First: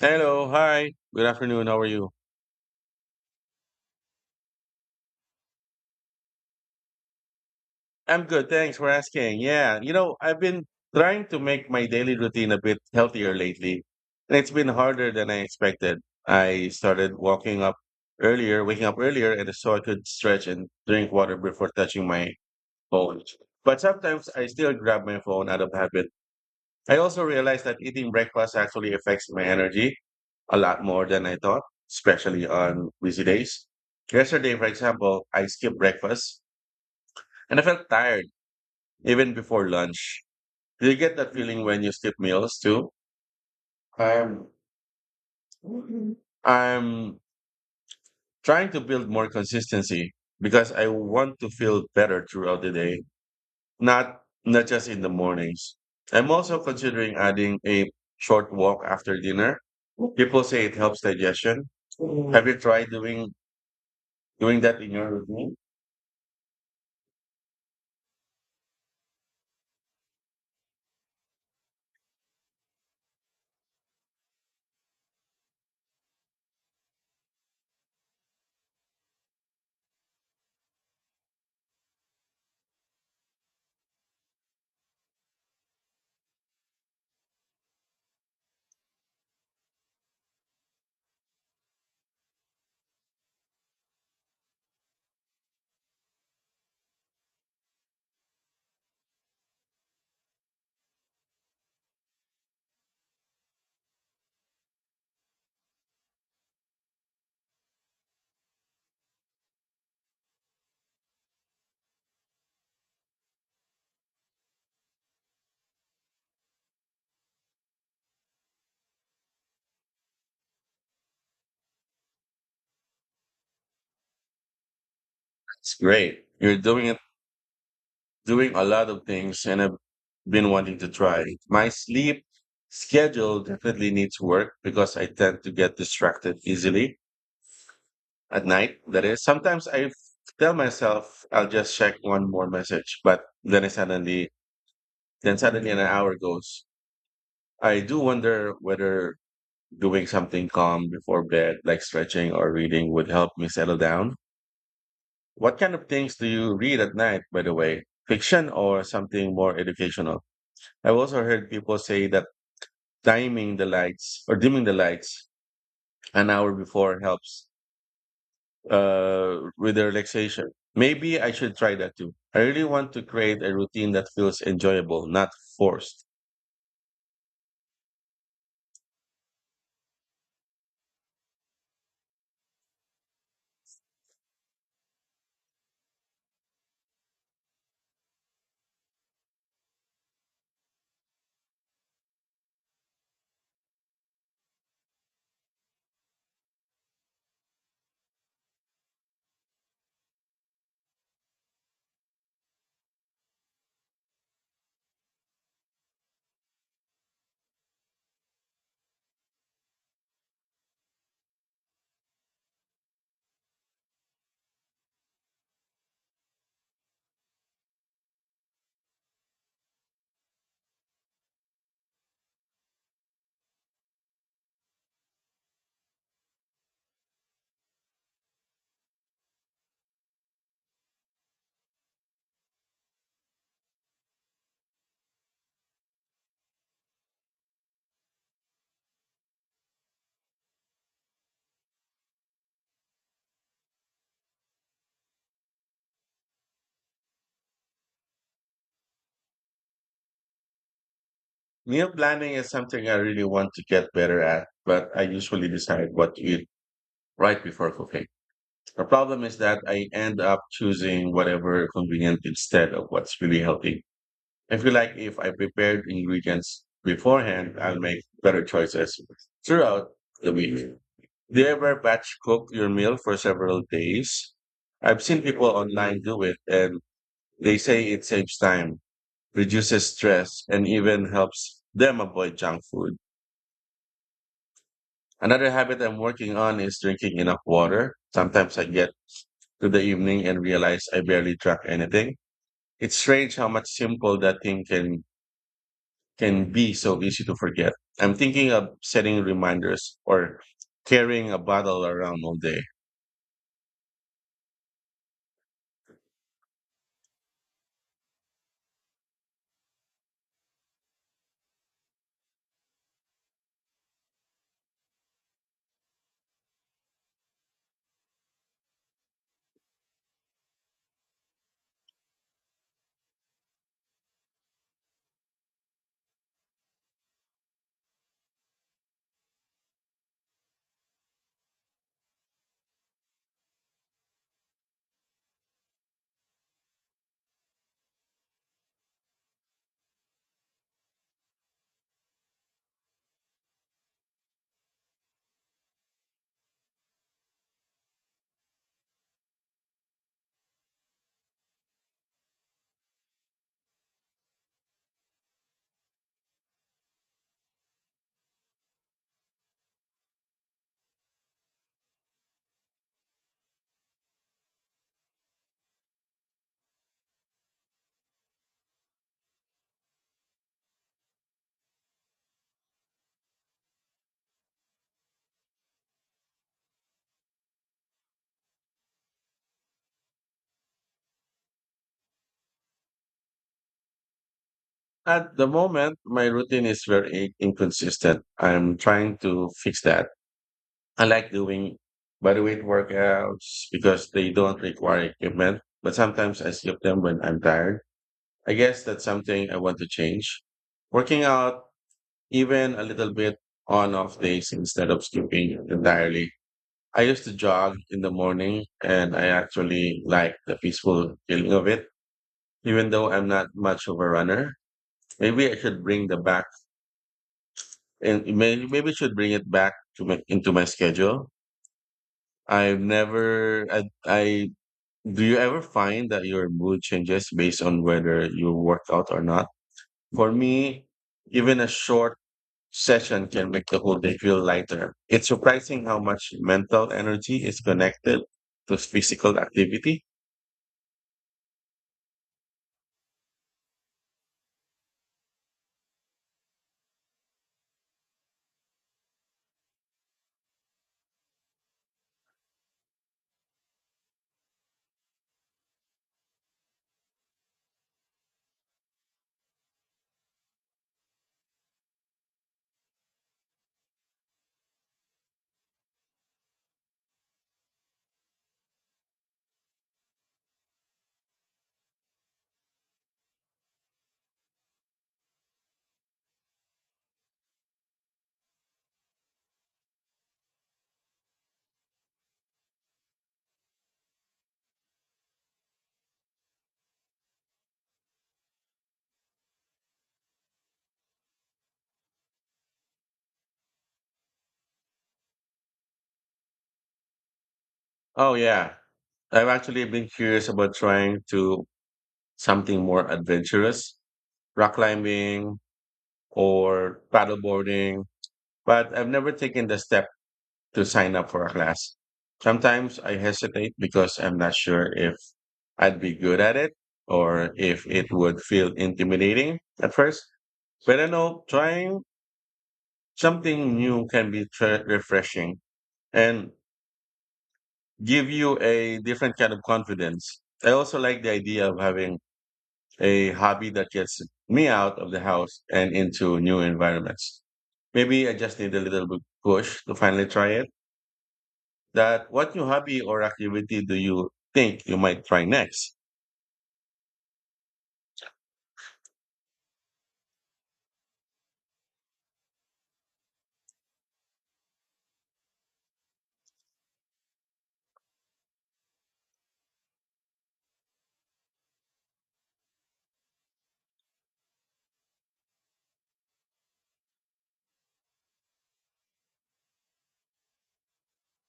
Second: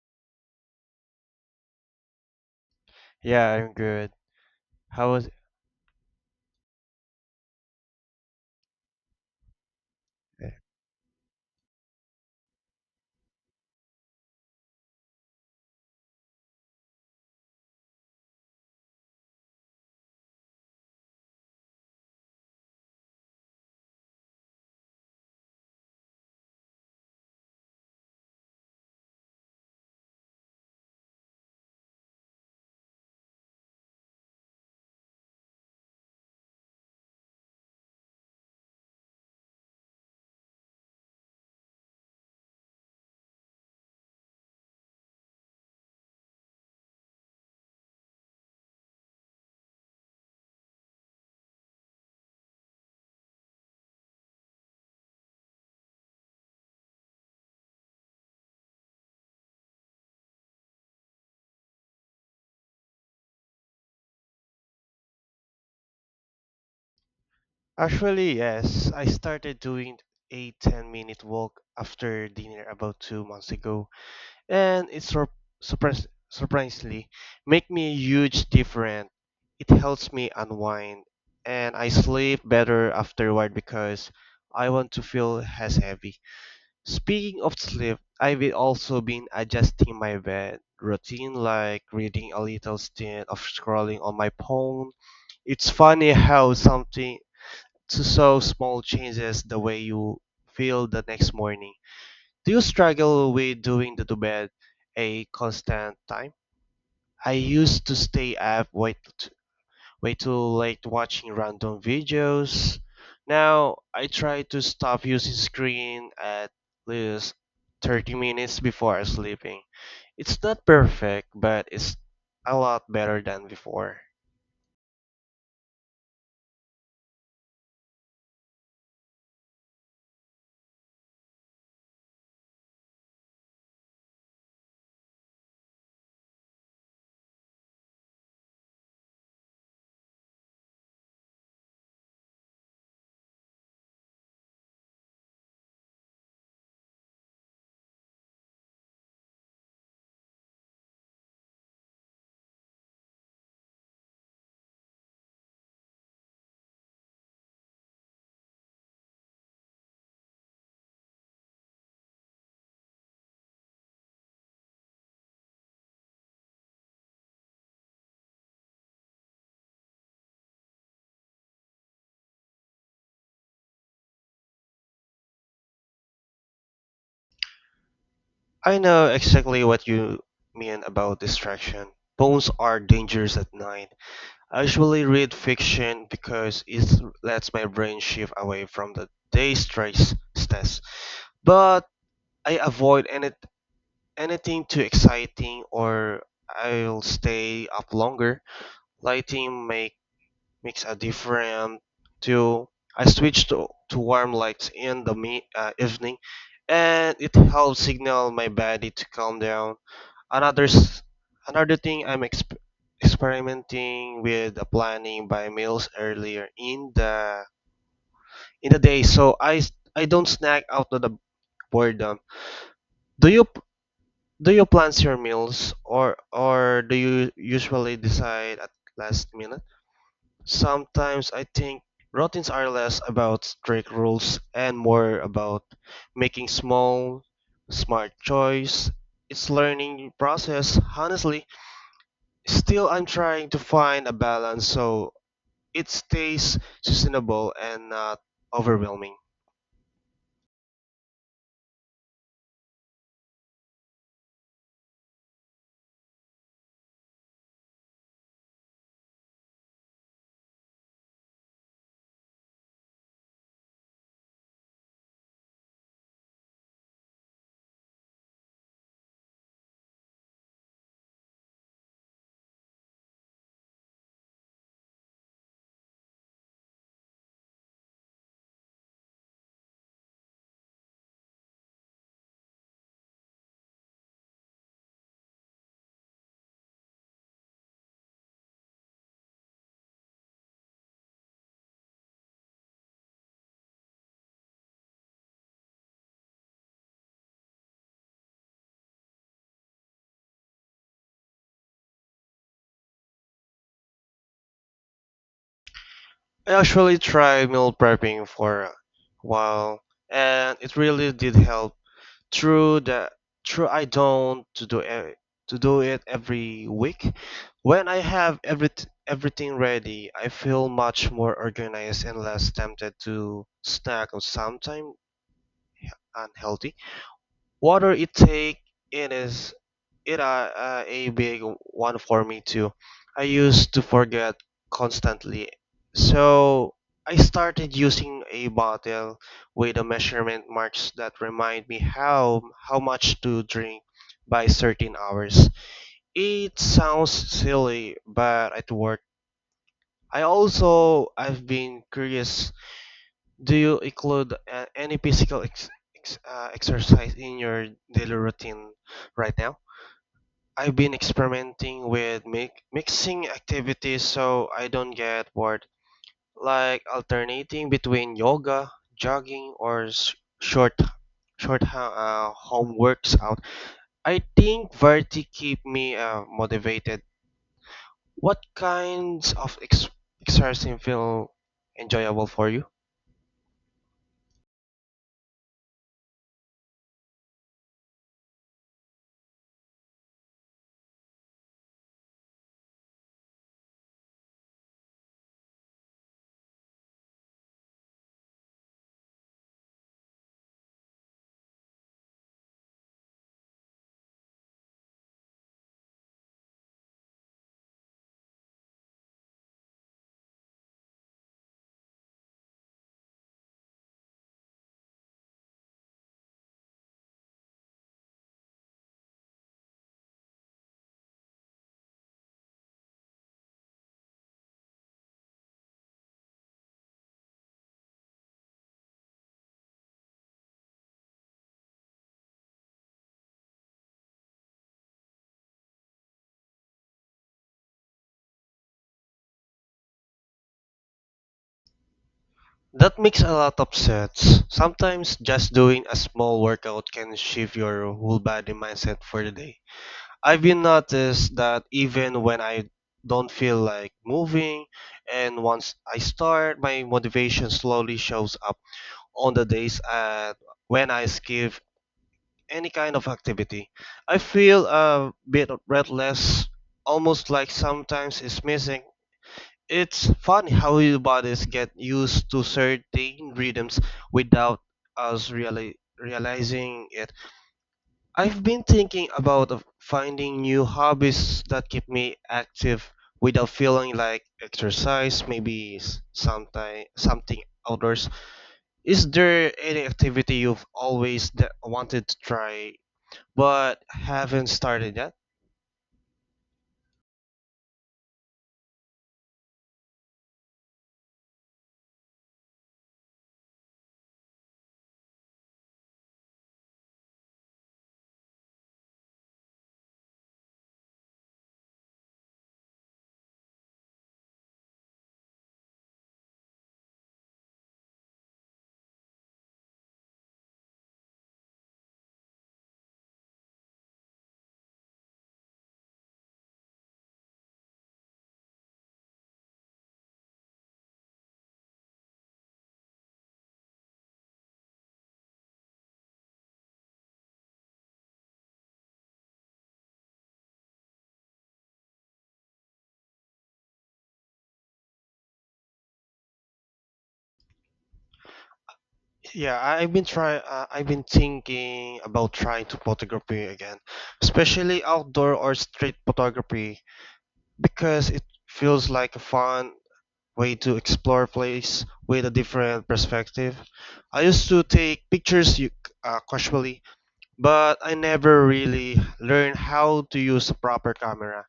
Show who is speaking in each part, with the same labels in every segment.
Speaker 1: Hello, hi. Good afternoon. How are you?
Speaker 2: Yeah, I'm good. How was
Speaker 1: I'm good. Thanks for asking. Yeah, I've been trying to make my daily routine a bit healthier lately, and it's been harder than I expected. I started walking up earlier, waking up earlier, and so I could stretch and drink water before touching my phone. But sometimes I still grab my phone out of habit. I also realized that eating breakfast actually affects my energy a lot more than I thought, especially on busy days. Yesterday, for example, I skipped breakfast and I felt tired even before lunch. Do you get that feeling when you skip meals too? I'm I'm trying to build more consistency because I want to feel better throughout the day, not just in the mornings. I'm also considering adding a short walk after dinner. People say it helps digestion. Have you tried doing that in your routine?
Speaker 2: Actually, yes, I started doing a 10-minute walk after dinner about 2 months ago, and it sur surpris surprisingly make me a huge difference. It helps me unwind, and I sleep better afterward because I want to feel as heavy. Speaking of sleep, I've also been adjusting my bed routine like reading a little instead of scrolling on my phone. It's funny how something so small changes the way you feel the next morning. Do you struggle with doing the to bed a constant time? I used to stay up late way too late watching random videos. Now I try to stop using screen at least 30 minutes before sleeping. It's not perfect, but it's a lot better than before.
Speaker 1: It's great. You're doing a lot of things and I've been wanting to try. My sleep schedule definitely needs work because I tend to get distracted easily at night. That is, sometimes tell myself I'll just check one more message, but then suddenly an hour goes. I do wonder whether doing something calm before bed, like stretching or reading, would help me settle down. What kind of things do you read at night, by the way? Fiction or something more educational? I've also heard people say that timing the lights or dimming the lights an hour before helps with the relaxation. Maybe I should try that too. I really want to create a routine that feels enjoyable, not forced.
Speaker 2: I know exactly what you mean about distraction. Phones are dangerous at night. I usually read fiction because it lets my brain shift away from the day stress. But I avoid any anything too exciting or I'll stay up longer. Lighting makes a difference too. I switch to warm lights in the evening, and it helps signal my body to calm down. Another s- Another thing I'm experimenting with, planning by meals earlier in the day so I don't snack out of the boredom. Do you Do you plan your meals or do you usually decide at last minute? Sometimes I think routines are less about strict rules and more about making small, smart choice. It's learning process, honestly. Still, I'm trying to find a balance so it stays sustainable and not overwhelming.
Speaker 1: Meal planning is something I really want to get better at, but I usually decide what to eat right before cooking. The problem is that I end up choosing whatever convenient instead of what's really healthy. I feel like if I prepared ingredients beforehand, I'll make better choices throughout the week. Do you ever batch cook your meal for several days? I've seen people online do it and they say it saves time, reduces stress, and even helps them avoid junk food. Another habit I'm working on is drinking enough water. Sometimes I get to the evening and realize I barely drank anything. It's strange how much simple that thing can be so easy to forget. I'm thinking of setting reminders or carrying a bottle around all day.
Speaker 2: I actually tried meal prepping for a while, and it really did help. True that true, I don't to do it every week. When I have everything ready, I feel much more organized and less tempted to snack on something unhealthy. Water intake, it is it a big one for me too. I used to forget constantly. So I started using a bottle with a measurement marks that remind me how much to drink by certain hours. It sounds silly, but it worked. I've been curious. Do you include any physical exercise in your daily routine right now? I've been experimenting with mixing activities so I don't get bored, like alternating between yoga, jogging, or short home works out. I think variety keep me motivated. What kinds of exercising feel enjoyable for you?
Speaker 1: At the moment, my routine is very inconsistent. I'm trying to fix that. I like doing bodyweight workouts because they don't require equipment, but sometimes I skip them when I'm tired. I guess that's something I want to change. Working out even a little bit on off days instead of skipping entirely. I used to jog in the morning and I actually like the peaceful feeling of it, even though I'm not much of a runner. Maybe I should bring the back and maybe maybe should bring it back to my into my schedule. I've never I, I Do you ever find that your mood changes based on whether you work out or not? For me, even a short session can make the whole day feel lighter. It's surprising how much mental energy is connected to physical activity.
Speaker 2: That makes a lot of sense. Sometimes just doing a small workout can shift your whole body mindset for the day. I've been noticed that even when I don't feel like moving, and once I start, my motivation slowly shows up. On the days at when I skip any kind of activity, I feel a bit breathless, almost like sometimes it's missing. It's funny how your bodies get used to certain rhythms without us really realizing it. I've been thinking about of finding new hobbies that keep me active without feeling like exercise, maybe something outdoors. Is there any activity you've always wanted to try but haven't started yet?
Speaker 1: Oh yeah. I've actually been curious about trying to something more adventurous, rock climbing or paddleboarding, but I've never taken the step to sign up for a class. Sometimes I hesitate because I'm not sure if I'd be good at it or if it would feel intimidating at first. But I know trying something new can be refreshing and give you a different kind of confidence. I also like the idea of having a hobby that gets me out of the house and into new environments. Maybe I just need a little bit push to finally try it. That what new hobby or activity do you think you might try next?
Speaker 2: Yeah, I've been trying. I've been thinking about trying to photography again, especially outdoor or street photography, because it feels like a fun way to explore a place with a different perspective. I used to take pictures casually, but I never really learned how to use a proper camera.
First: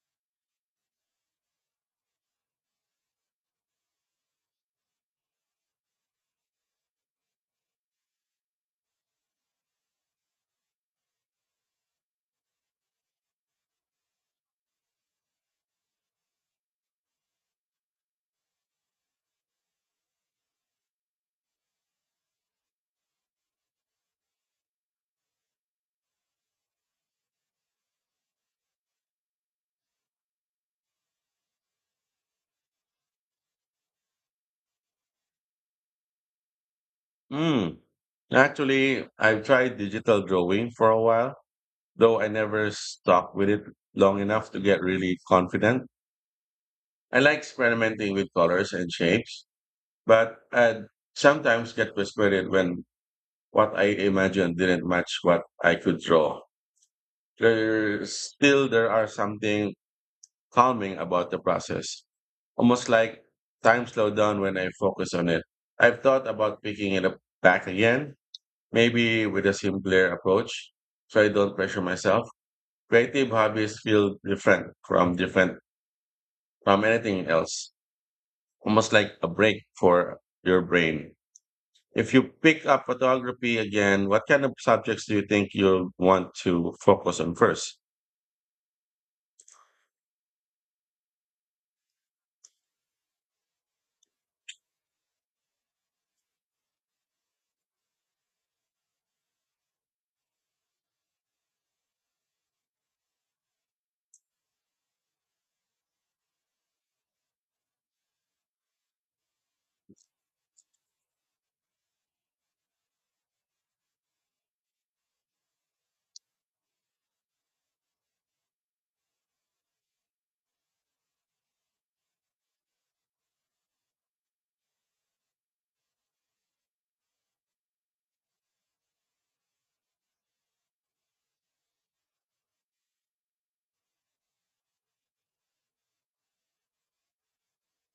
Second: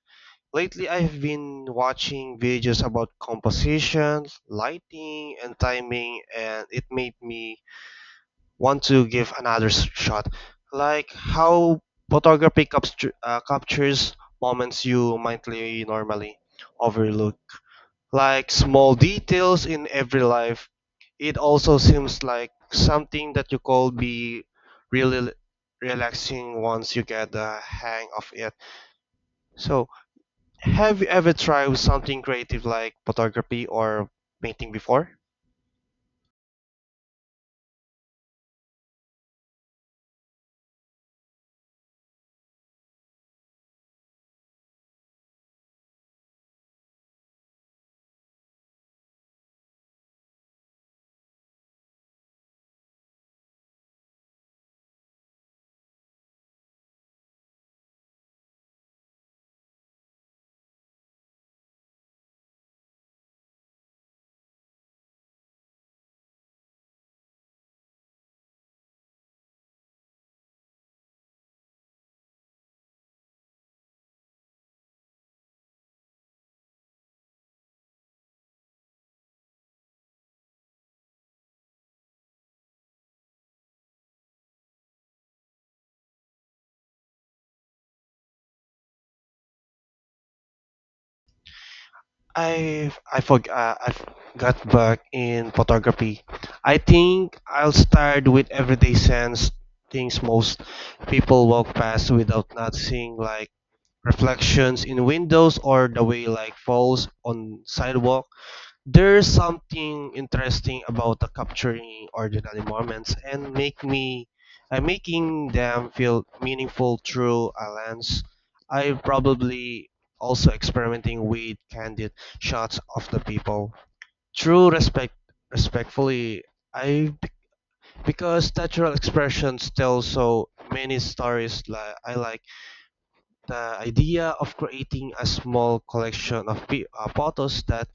Speaker 2: Lately, I've been watching videos about composition, lighting, and timing, and it made me want to give another shot like how photography captures moments you mindly normally overlook, like small details in every life. It also seems like something that you could be really relaxing once you get the hang of it. So have you ever tried something creative like photography or painting before?
Speaker 1: Hmm. Actually, I've tried digital drawing for a while, though I never stuck with it long enough to get really confident. I like experimenting with colors and shapes, but I sometimes get frustrated when what I imagined didn't match what I could draw. There are something calming about the process. Almost like time slowed down when I focus on it. I've thought about picking it up back again, maybe with a simpler approach, so I don't pressure myself. Creative hobbies feel different from anything else. Almost like a break for your brain. If you pick up photography again, what kind of subjects do you think you'll want to focus on first?
Speaker 2: I got back in photography. I think I'll start with everyday sense things most people walk past without noticing, like reflections in windows or the way light falls on sidewalk. There's something interesting about the capturing ordinary moments and make me making them feel meaningful through a lens. I probably also experimenting with candid shots of the people. Through respectfully, I because natural expressions tell so many stories. Like I like the idea of creating a small collection of photos that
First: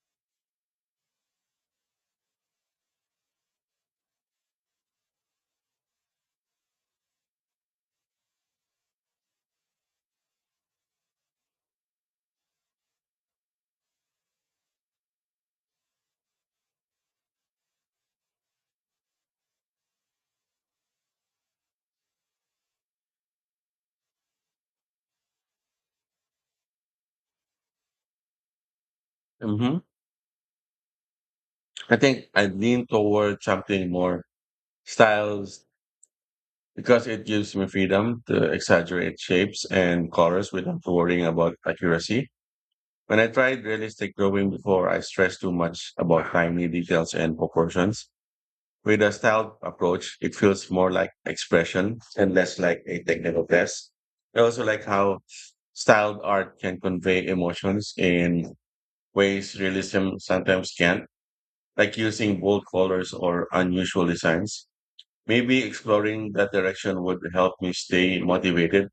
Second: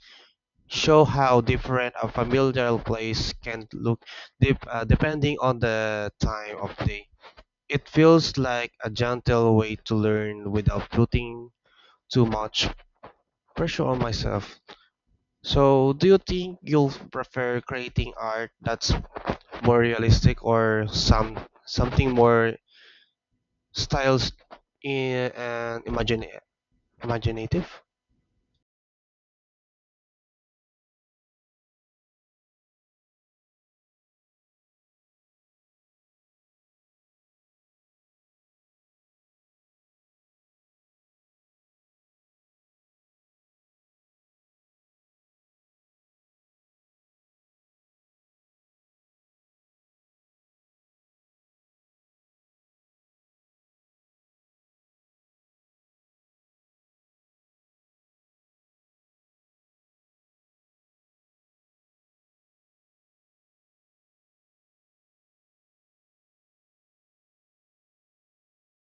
Speaker 2: show how different a familiar place can look, depending on the time of day. It feels like a gentle way to learn without putting too much pressure on myself. So, do you think you'll prefer creating art that's more realistic or some something more styles, I- and imagine imaginative?
Speaker 1: Mm-hmm. I think I lean toward something more styles because it gives me freedom to exaggerate shapes and colors without worrying about accuracy. When I tried realistic drawing before, I stressed too much about tiny details and proportions. With a style approach, it feels more like expression and less like a technical test. I also like how styled art can convey emotions in ways realism sometimes can't, like using bold colors or unusual designs. Maybe exploring that direction would help me stay motivated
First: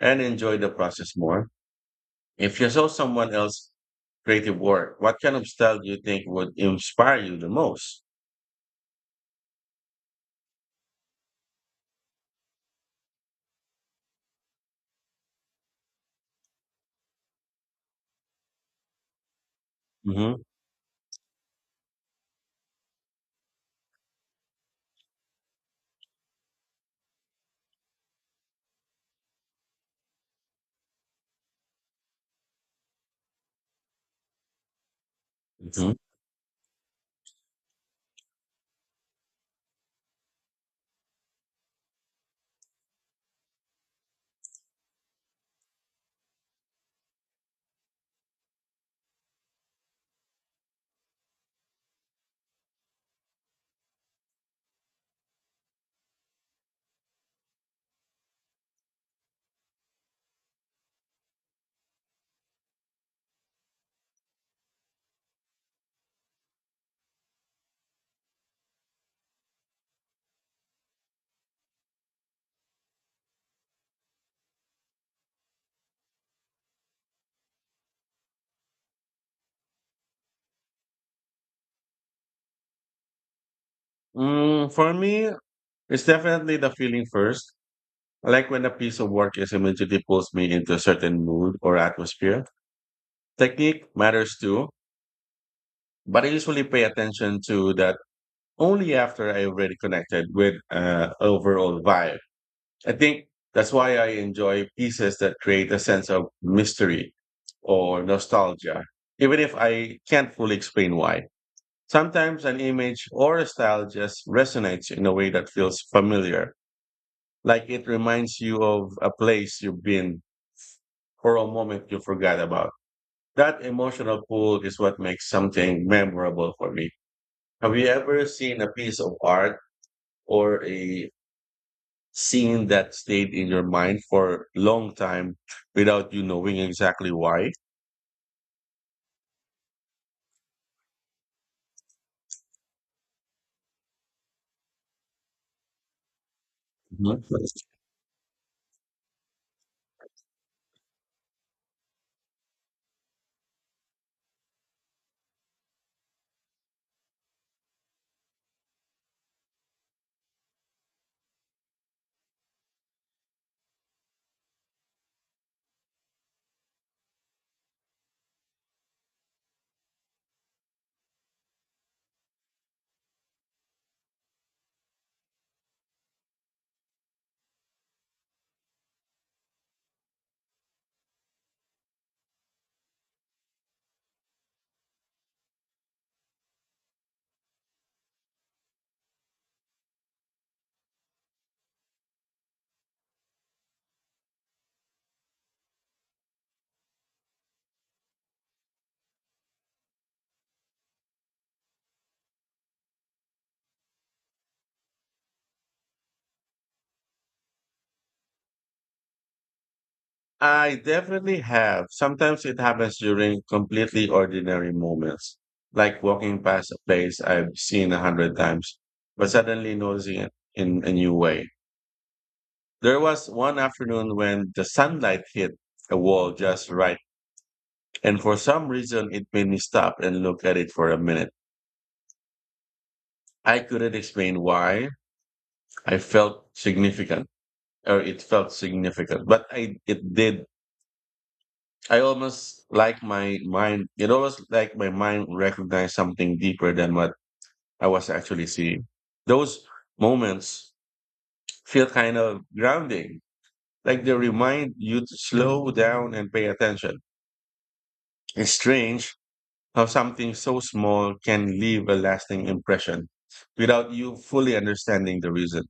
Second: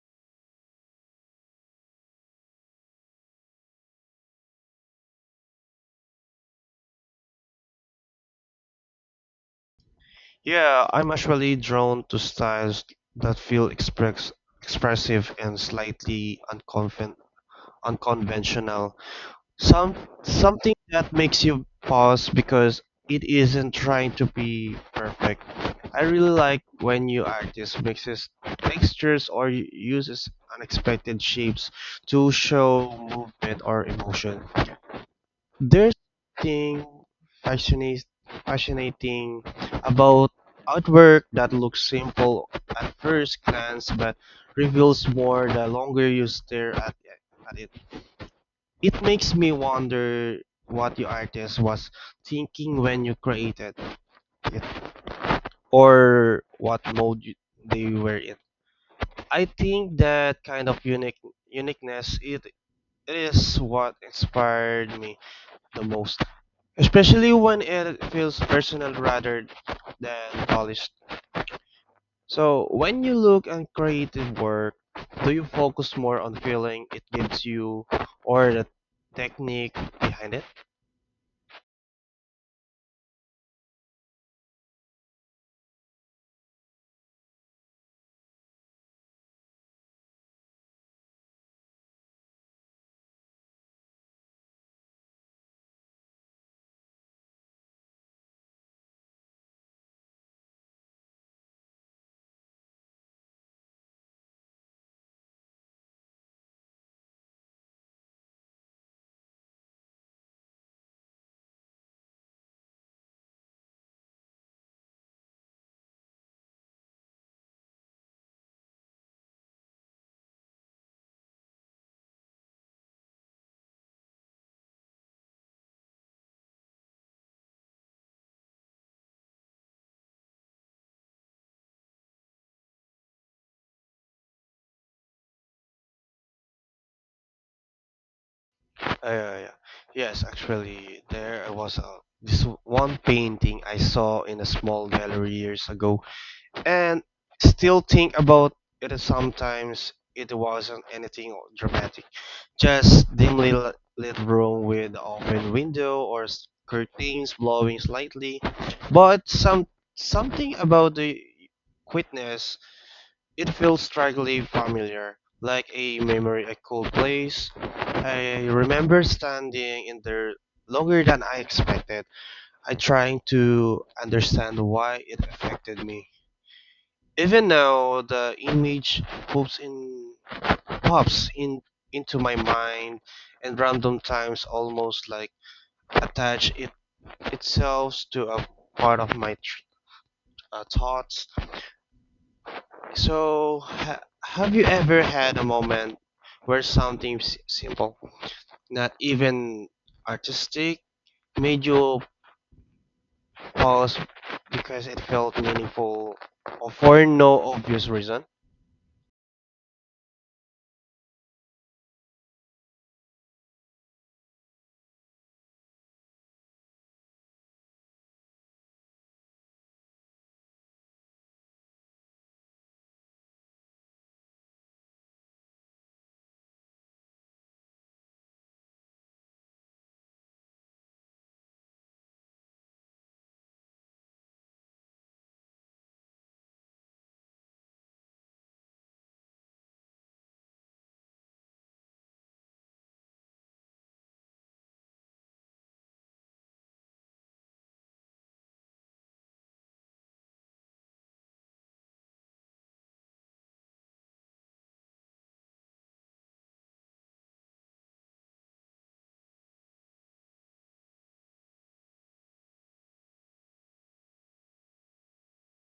Speaker 1: and enjoy the process more. If you saw someone else's creative work, what kind of style do you think would inspire you the most?
Speaker 2: Yeah, I'm actually drawn to styles that feel expressive and slightly unconventional. Some
Speaker 1: Hmm.
Speaker 2: Something that makes you pause because it isn't trying to be perfect. I really like when you artist mixes textures or uses unexpected shapes to show movement or emotion.
Speaker 1: Hmm.
Speaker 2: There's thing fascinate, fascinating about artwork that looks simple at first glance but reveals more the longer you stare at it. It makes me wonder what the artist was thinking when you created it, or what mode they were in. I think that kind of uniqueness, it is what inspired me the most, especially when it feels personal rather than polished. So, when you look at creative work, do you focus more on feeling it gives you or the technique behind it?
Speaker 1: Mm, for me, it's definitely the feeling first. Like when a piece of work is immediately pulls me into a certain mood or atmosphere. Technique matters too, but I usually pay attention to that only after I already connected with overall vibe. I think that's why I enjoy pieces that create a sense of mystery or nostalgia, even if I can't fully explain why. Sometimes an image or a style just resonates in a way that feels familiar, like it reminds you of a place you've been or a moment you forgot about. That emotional pull is what makes something memorable for me. Have you ever seen a piece of art or a scene that stayed in your mind for long time without you knowing exactly why?
Speaker 2: Uh, yeah, yeah. yeah. Yes, actually, there was a, this one painting I saw in a small gallery years ago, and
Speaker 1: Mhm.
Speaker 2: still think about it sometimes. It wasn't anything dramatic, just dimly lit room with open window or curtains blowing slightly, but something about the quietness, it feels strangely familiar, like a memory, a cold place. I remember standing in there longer than I expected. I trying to understand why it affected me. Even now, the image pops in into my mind, and random times, almost like attach it itself to a part of my thoughts. So, have you ever had a moment where something simple, not even artistic, made you pause because it felt meaningful, or for no obvious reason?
Speaker 1: I definitely have. Sometimes it happens during completely ordinary moments, like walking past a place I've seen a hundred times, but suddenly noticing it in a new way. There was one afternoon when the sunlight hit a wall just right, and for some reason it made me stop and look at it for a minute. I couldn't explain why. I felt significant or It felt significant. But I It did. I almost like my mind. It almost like my mind recognized something deeper than what I was actually seeing. Those moments feel kind of grounding, like they remind you to slow down and pay attention. It's strange how something so small can leave a lasting impression without you fully understanding the reason.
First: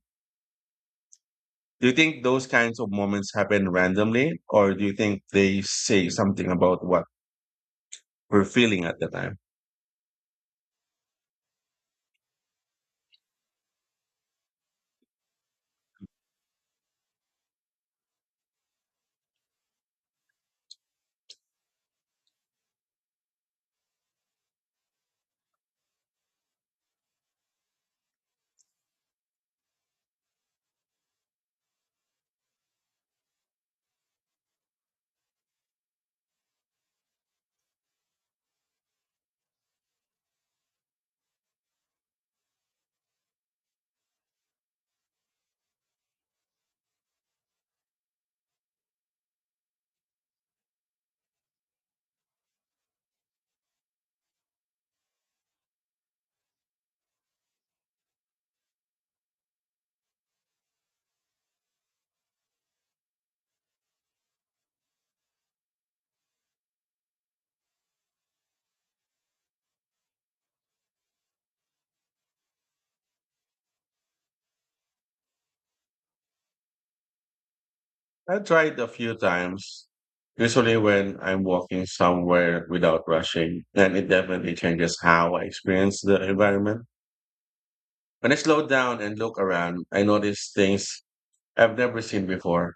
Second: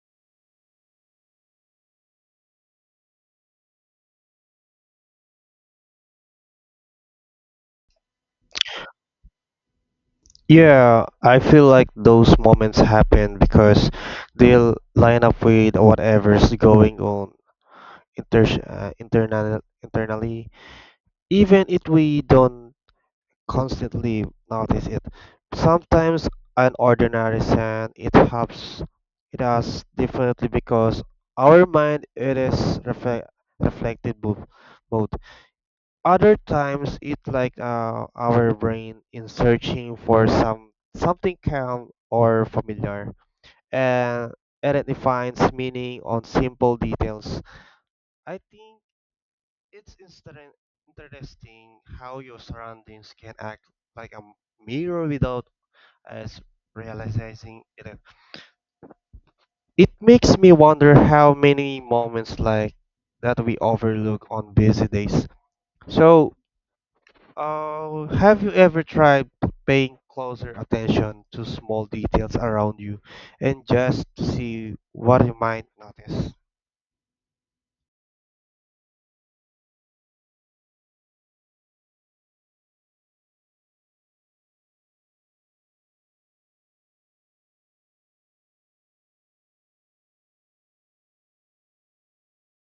Speaker 1: Do you think those kinds of moments happen randomly, or do you think they say something about what were feeling at the time?
Speaker 2: Yeah, I feel like those moments happen because they'll line up with whatever's going on internally, even if we don't constantly notice it. Sometimes an ordinary sound, it helps it us definitely because our mind, it is reflected mood. Other times, it like our brain in searching for something calm or familiar, and and it defines meaning on simple details. I think it's interesting how your surroundings can act like a mirror without us realizing it. It makes me wonder how many moments like that we overlook on busy days. So, have you ever tried paying closer attention to small details around you and just to see what you might notice?
Speaker 1: I tried a few times, usually when I'm walking somewhere without rushing, and it definitely changes how I experience the environment. When I slow down and look around, I notice things I've never seen before,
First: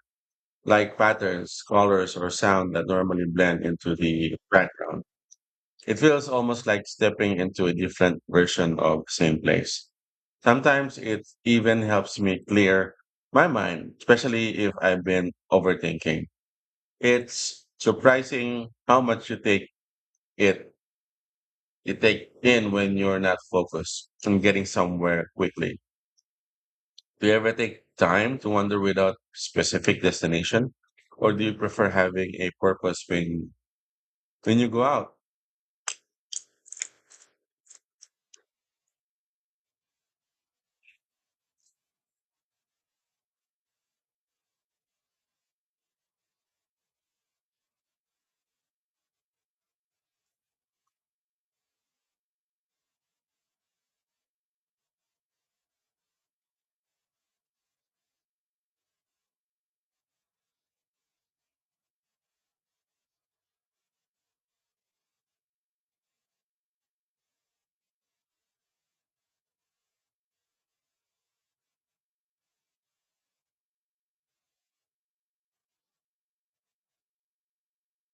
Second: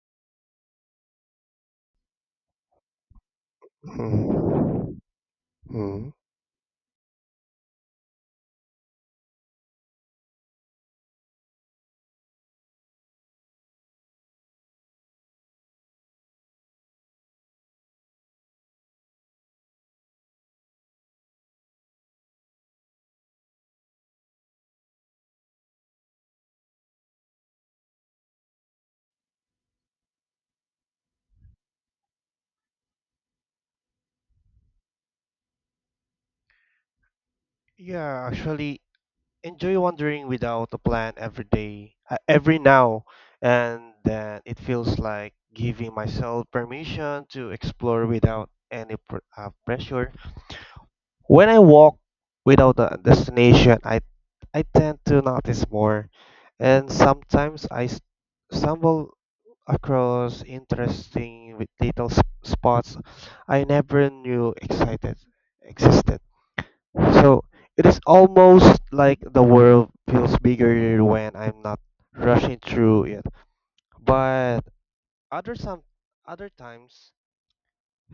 Speaker 1: like patterns, colors, or sound that normally blend into the
Speaker 2: Hmm.
Speaker 1: background. It
Speaker 2: Hmm.
Speaker 1: feels almost like stepping into a different version of the same place. Sometimes it even helps me clear my mind, especially if I've been overthinking. It's surprising how much it you take in when you're not focused on getting somewhere quickly. Do you ever take time to wander without specific destination? Or do you prefer having a purpose when you go out?
Speaker 2: Yeah, actually, enjoy wandering without a plan every day, every now and then. It feels like giving myself permission to explore without any pressure. When I walk without a destination, I tend to notice more, and sometimes stumble across interesting with little spots I never knew excited existed. So it is almost like the world feels bigger when I'm not rushing through it. But other some other times,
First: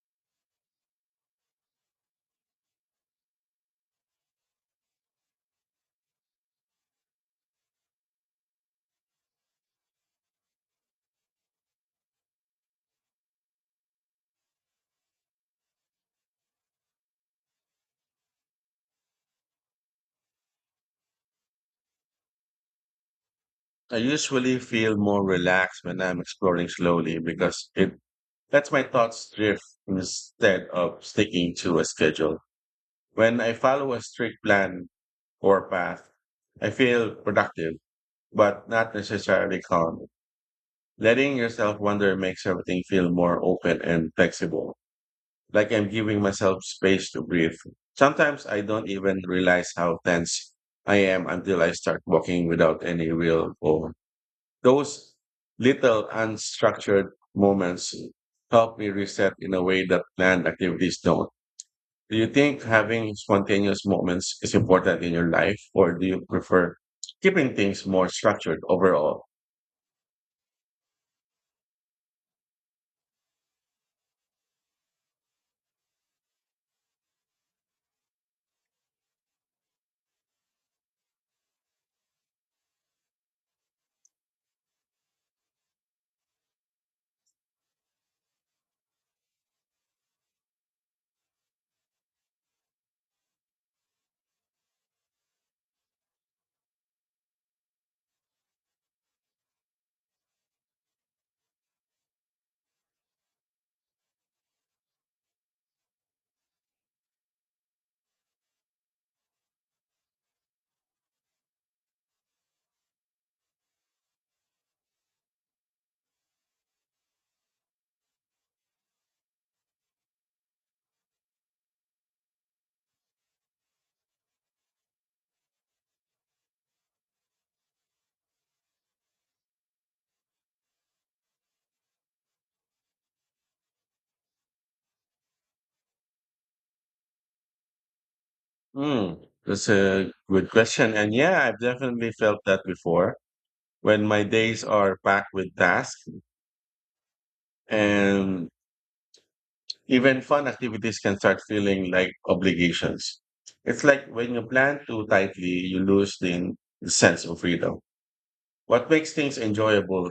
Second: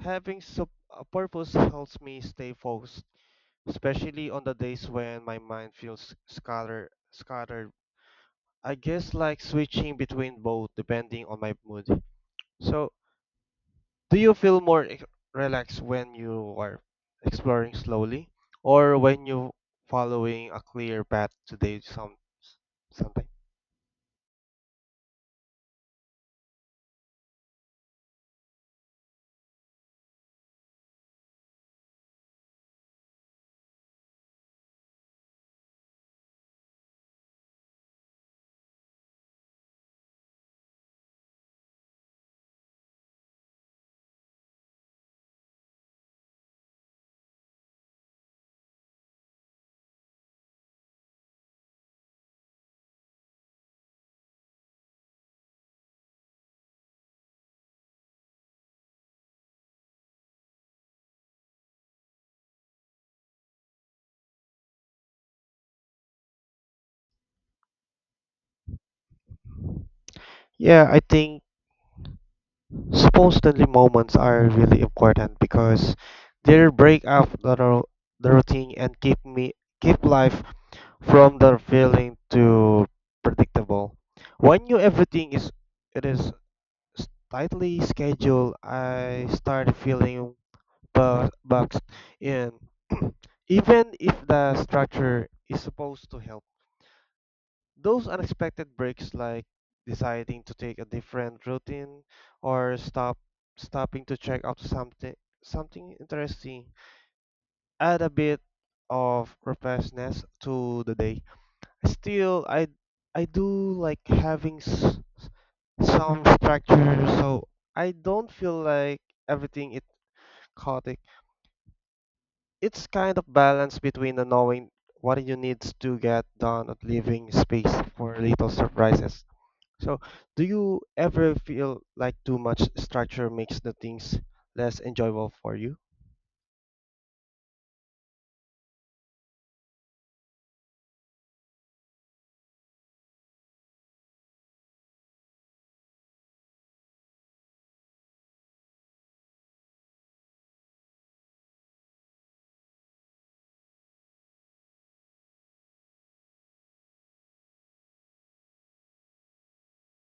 Speaker 2: having a purpose helps me stay focused, especially on the days when my mind feels scattered. I guess like switching between both depending on my mood. So, do you feel more relaxed when you are exploring slowly or when you following a clear path today, something?
Speaker 1: I usually feel more relaxed when I'm exploring slowly because it lets my thoughts drift instead of sticking to a schedule. When I follow a strict plan or path, I feel productive, but not necessarily calm. Letting yourself wander makes everything feel more open and flexible, like I'm giving myself space to breathe. Sometimes I don't even realize how tense I am until I start walking without any real goal. Those little unstructured moments help me reset in a way that planned activities don't. Do you think having spontaneous moments is important in your life, or do you prefer keeping things more structured overall?
Speaker 2: Yeah, I think supposedly moments are really important because they break up the routine and keep life from the feeling to predictable. When you everything is it is tightly scheduled, I start feeling boxed in. Even if the structure is supposed to help, those unexpected breaks, like deciding to take a different routine or stopping to check out something interesting, add a bit of refreshness to the day. Still, I do like having some structure so I don't feel like everything is chaotic. It's kind of balance between the knowing what you need to get done and leaving space for little surprises. So, do you ever feel like too much structure makes the things less enjoyable for you?
Speaker 1: Hmm, that's a good question. And yeah, I've definitely felt that before when my days are packed with tasks and even fun activities can start feeling like obligations. It's like when you plan too tightly, you lose the sense of freedom. What makes things enjoyable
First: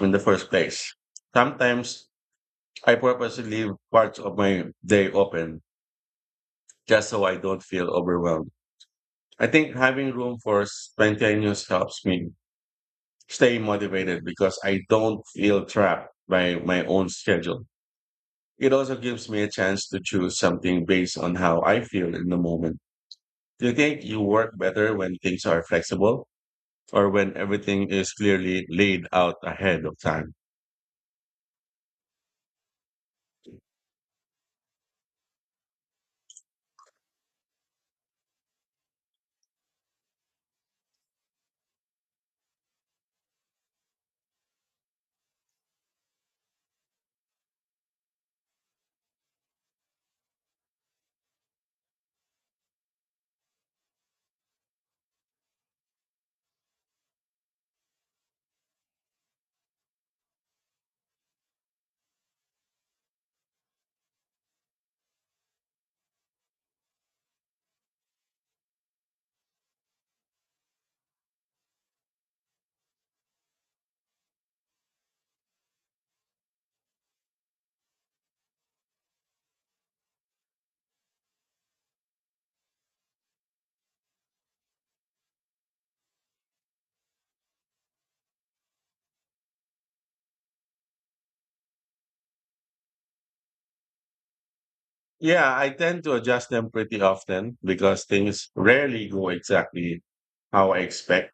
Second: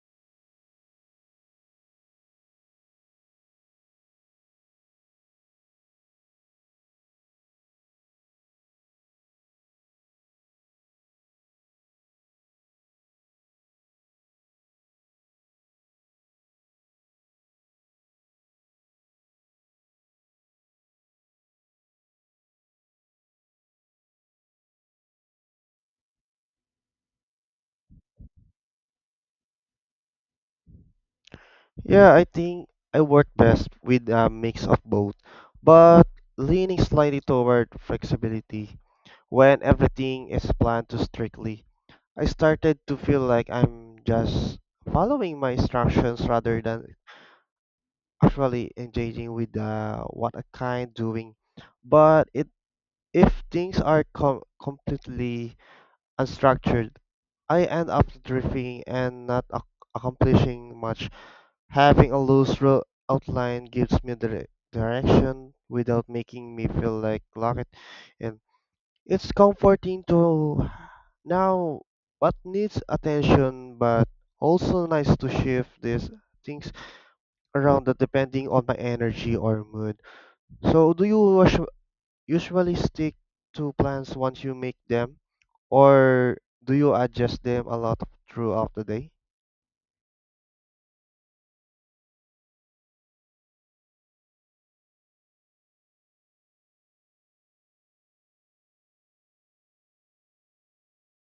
Speaker 1: in the first place? Sometimes I purposely leave parts of my day open just so I don't feel overwhelmed. I think having room for spontaneous helps me stay motivated because I don't feel trapped by my own schedule. It also gives me a chance to choose something based on how I feel in the moment. Do you think you work better when things are flexible or when everything is clearly laid out ahead of time?
Speaker 2: Yeah, I think I work best with a mix of both, but leaning slightly toward flexibility. When everything is planned too strictly, I started to feel like I'm just following my instructions rather than actually engaging with what I kind doing. But it, if things are completely unstructured, I end up drifting and not accomplishing much. Having a loose road outline gives me the direction without making me feel like locked in. It's comforting to know what needs attention, but also nice to shift these things around that depending on my energy or mood. So, do you usually stick to plans once you make them, or do you adjust them a lot throughout the day?
Speaker 1: Yeah, I tend to adjust them pretty often because things rarely go exactly how I expect.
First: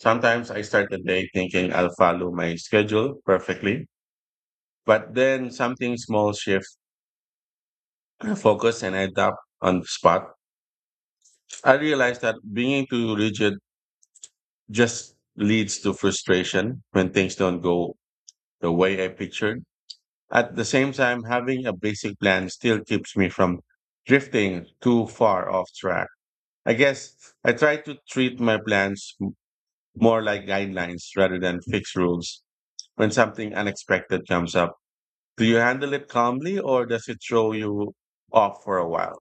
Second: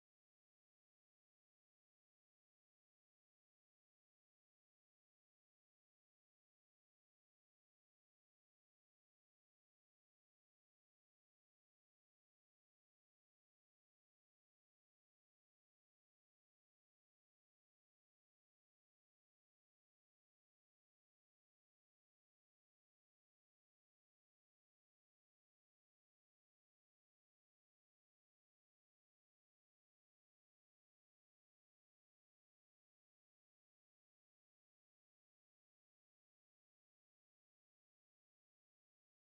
Speaker 1: Sometimes I start the day thinking I'll follow my schedule perfectly, but then something small shift focus and I adapt on the spot. I realize that being too rigid just leads to frustration when things don't go the way I pictured. At the same time, having a basic plan still keeps me from drifting too far off track. I guess I try to treat my plans more like guidelines rather than fixed rules when something unexpected comes up. Do you handle it calmly or does it throw you off for a while?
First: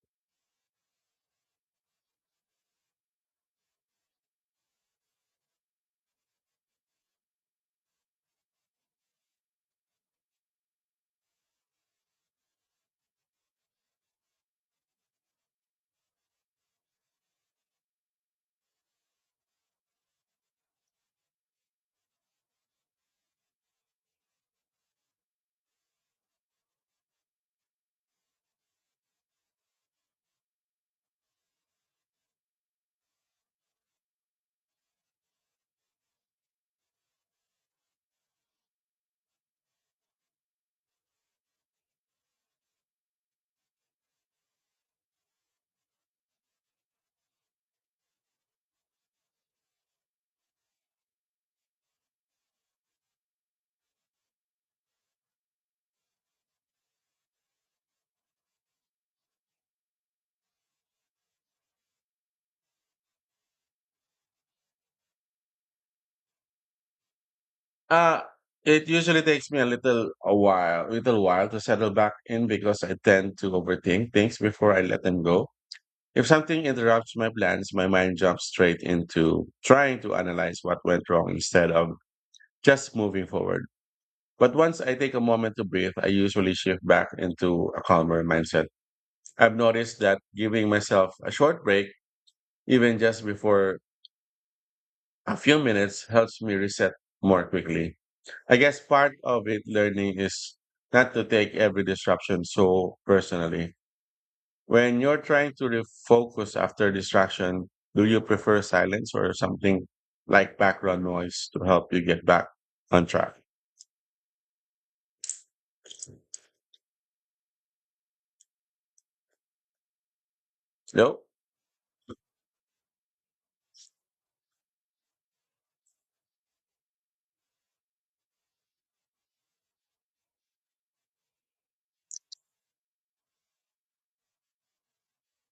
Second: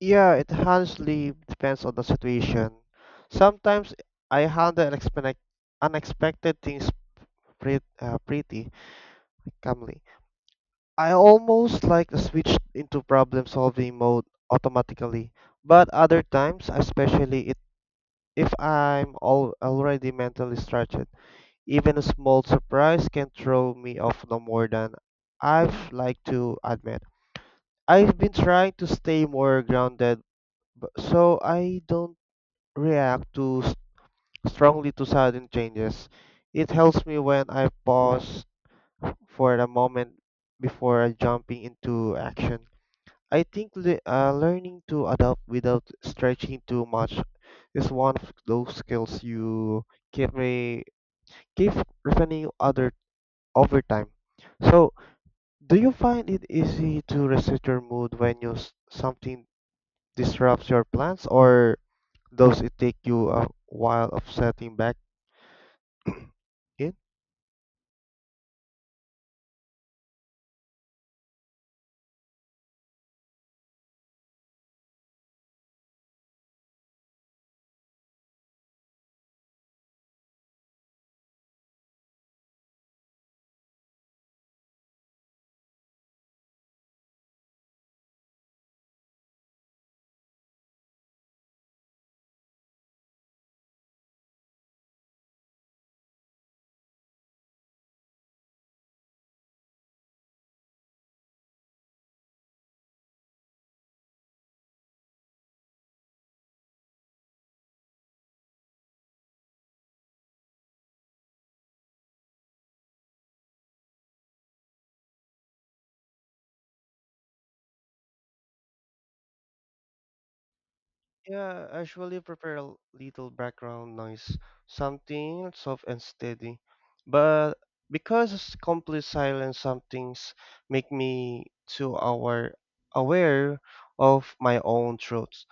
Speaker 2: Yeah, it honestly depends on the situation. Sometimes I handle unexpected things pretty calmly. I almost like to switch into problem solving mode automatically, but other times, especially if I'm already mentally stretched, even a small surprise can throw me off no more than I've like to admit. I've been trying to stay more grounded so I don't react too strongly to sudden changes. It helps me when I pause for a moment before jumping into action. I think learning to adapt without stretching too much is one of those skills you keep re- keep refining other over time. So, do you find it easy to reset your mood when you something disrupts your plans, or does it take you a while of setting back in?
Speaker 1: Uh, it usually takes me a little a while, little while to settle back in because I tend to overthink things before I let them go. If something interrupts my plans, my mind jumps straight into trying to analyze what went wrong instead of just moving forward. But once I take a moment to breathe, I usually shift back into a calmer mindset. I've noticed that giving myself a short break, even just before a few minutes, helps me reset more quickly. I guess part of it learning is not to take every disruption so personally. When you're trying to refocus after distraction, do you prefer silence or something like background noise to help you get back on track? No.
Speaker 2: Yeah, I usually prepare a little background noise, something soft and steady. But because it's complete silence, some things make me too aware of my own thoughts.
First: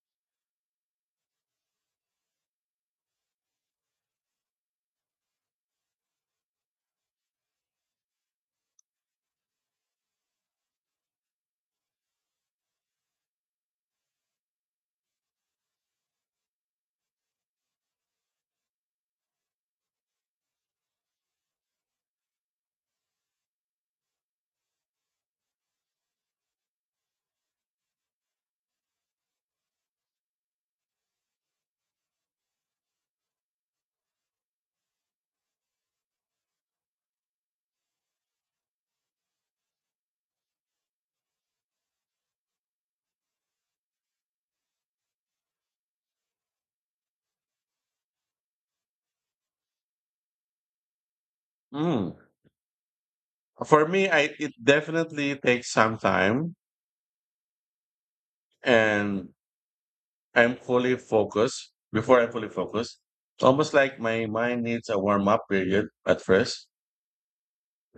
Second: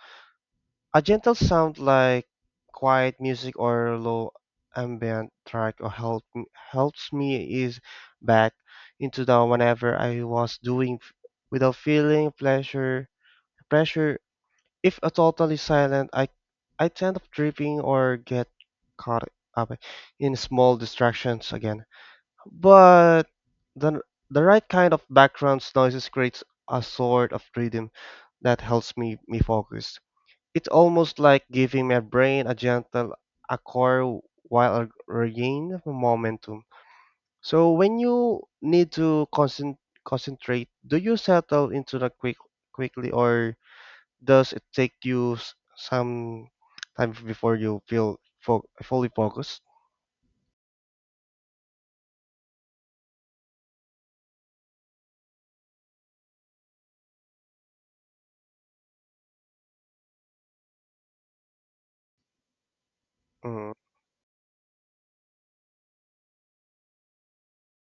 Speaker 2: A gentle sound like quiet music or low ambient track or helps me ease back into the whenever I was doing without feeling pleasure pressure. If a totally silent, I tend up tripping or get caught up in small distractions again. But the the right kind of background noises creates a sort of rhythm that helps me focus. It's almost like giving my brain a gentle accord while regaining momentum. So when you need to concentrate, do you settle into the quickly or does it take you some time before you feel fo fully focused?
Speaker 1: Mm. For me, it definitely takes some time and I'm fully focused.
Speaker 2: Mm.
Speaker 1: Almost like my mind needs a warm up period at first.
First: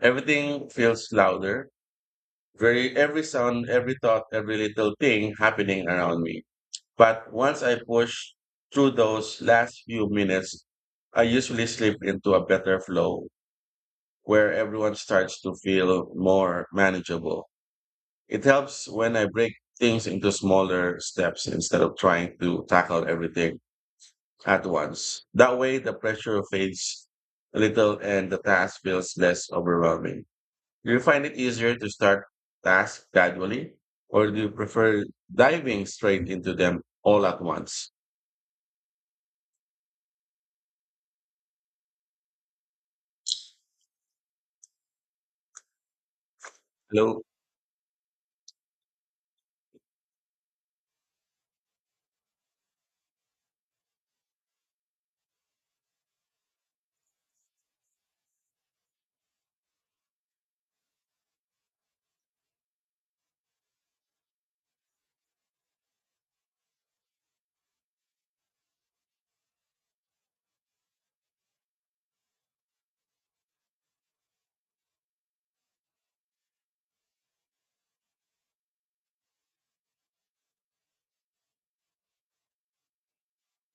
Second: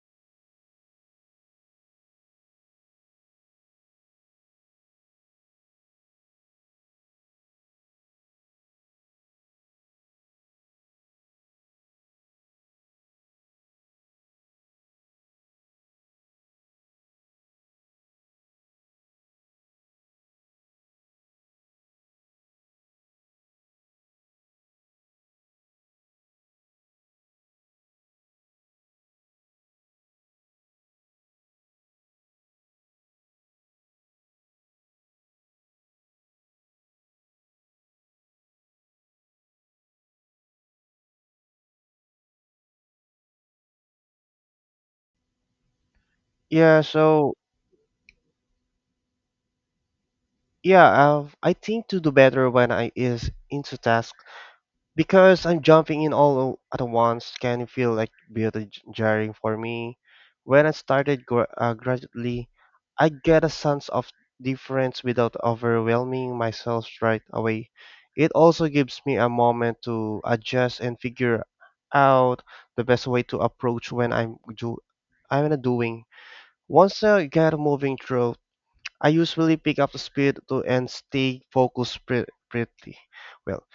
Speaker 1: Everything feels louder. Every sound, every thought, every little thing happening around me. But once I push through those last few minutes, I usually slip into a better flow where everyone starts to feel more manageable. It helps when I break things into smaller steps instead of trying to tackle everything at once. That way, the pressure fades a little and the task feels less overwhelming. Do you find it easier to start tasks gradually, or do you prefer diving straight into them all at once?
Speaker 2: Yeah,
Speaker 1: Hello.
Speaker 2: so yeah, I think to do better when I is into task. Because I'm jumping in all at once can feel like beauty jarring for me. When I started gradually, I get a sense of difference without overwhelming myself right away. It also gives me a moment to adjust and figure out the best way to approach when I'm not doing. Once I get moving through, I usually pick up the speed to and stay focused pretty well.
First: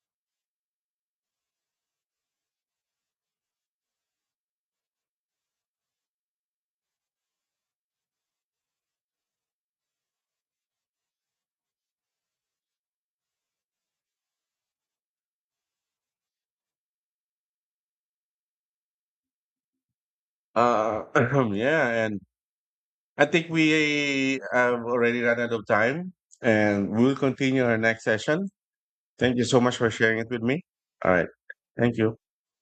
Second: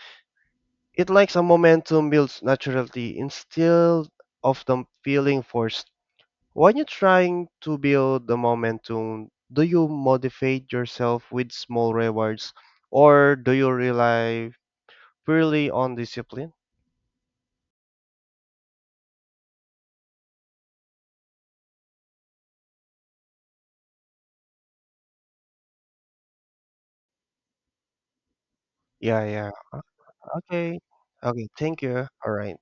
Speaker 2: It likes a momentum builds naturally instead of them feeling forced. When you're trying to build the momentum, do you motivate yourself with small rewards or do you rely purely on discipline?
Speaker 1: Uh, yeah, and I think we have already run out of time, and we'll continue our next session.
Speaker 2: Yeah,
Speaker 1: Thank you
Speaker 2: yeah.
Speaker 1: so much
Speaker 2: O-
Speaker 1: for sharing it with me.
Speaker 2: Okay.
Speaker 1: All right,
Speaker 2: Okay, thank
Speaker 1: thank
Speaker 2: you.
Speaker 1: you.
Speaker 2: All right.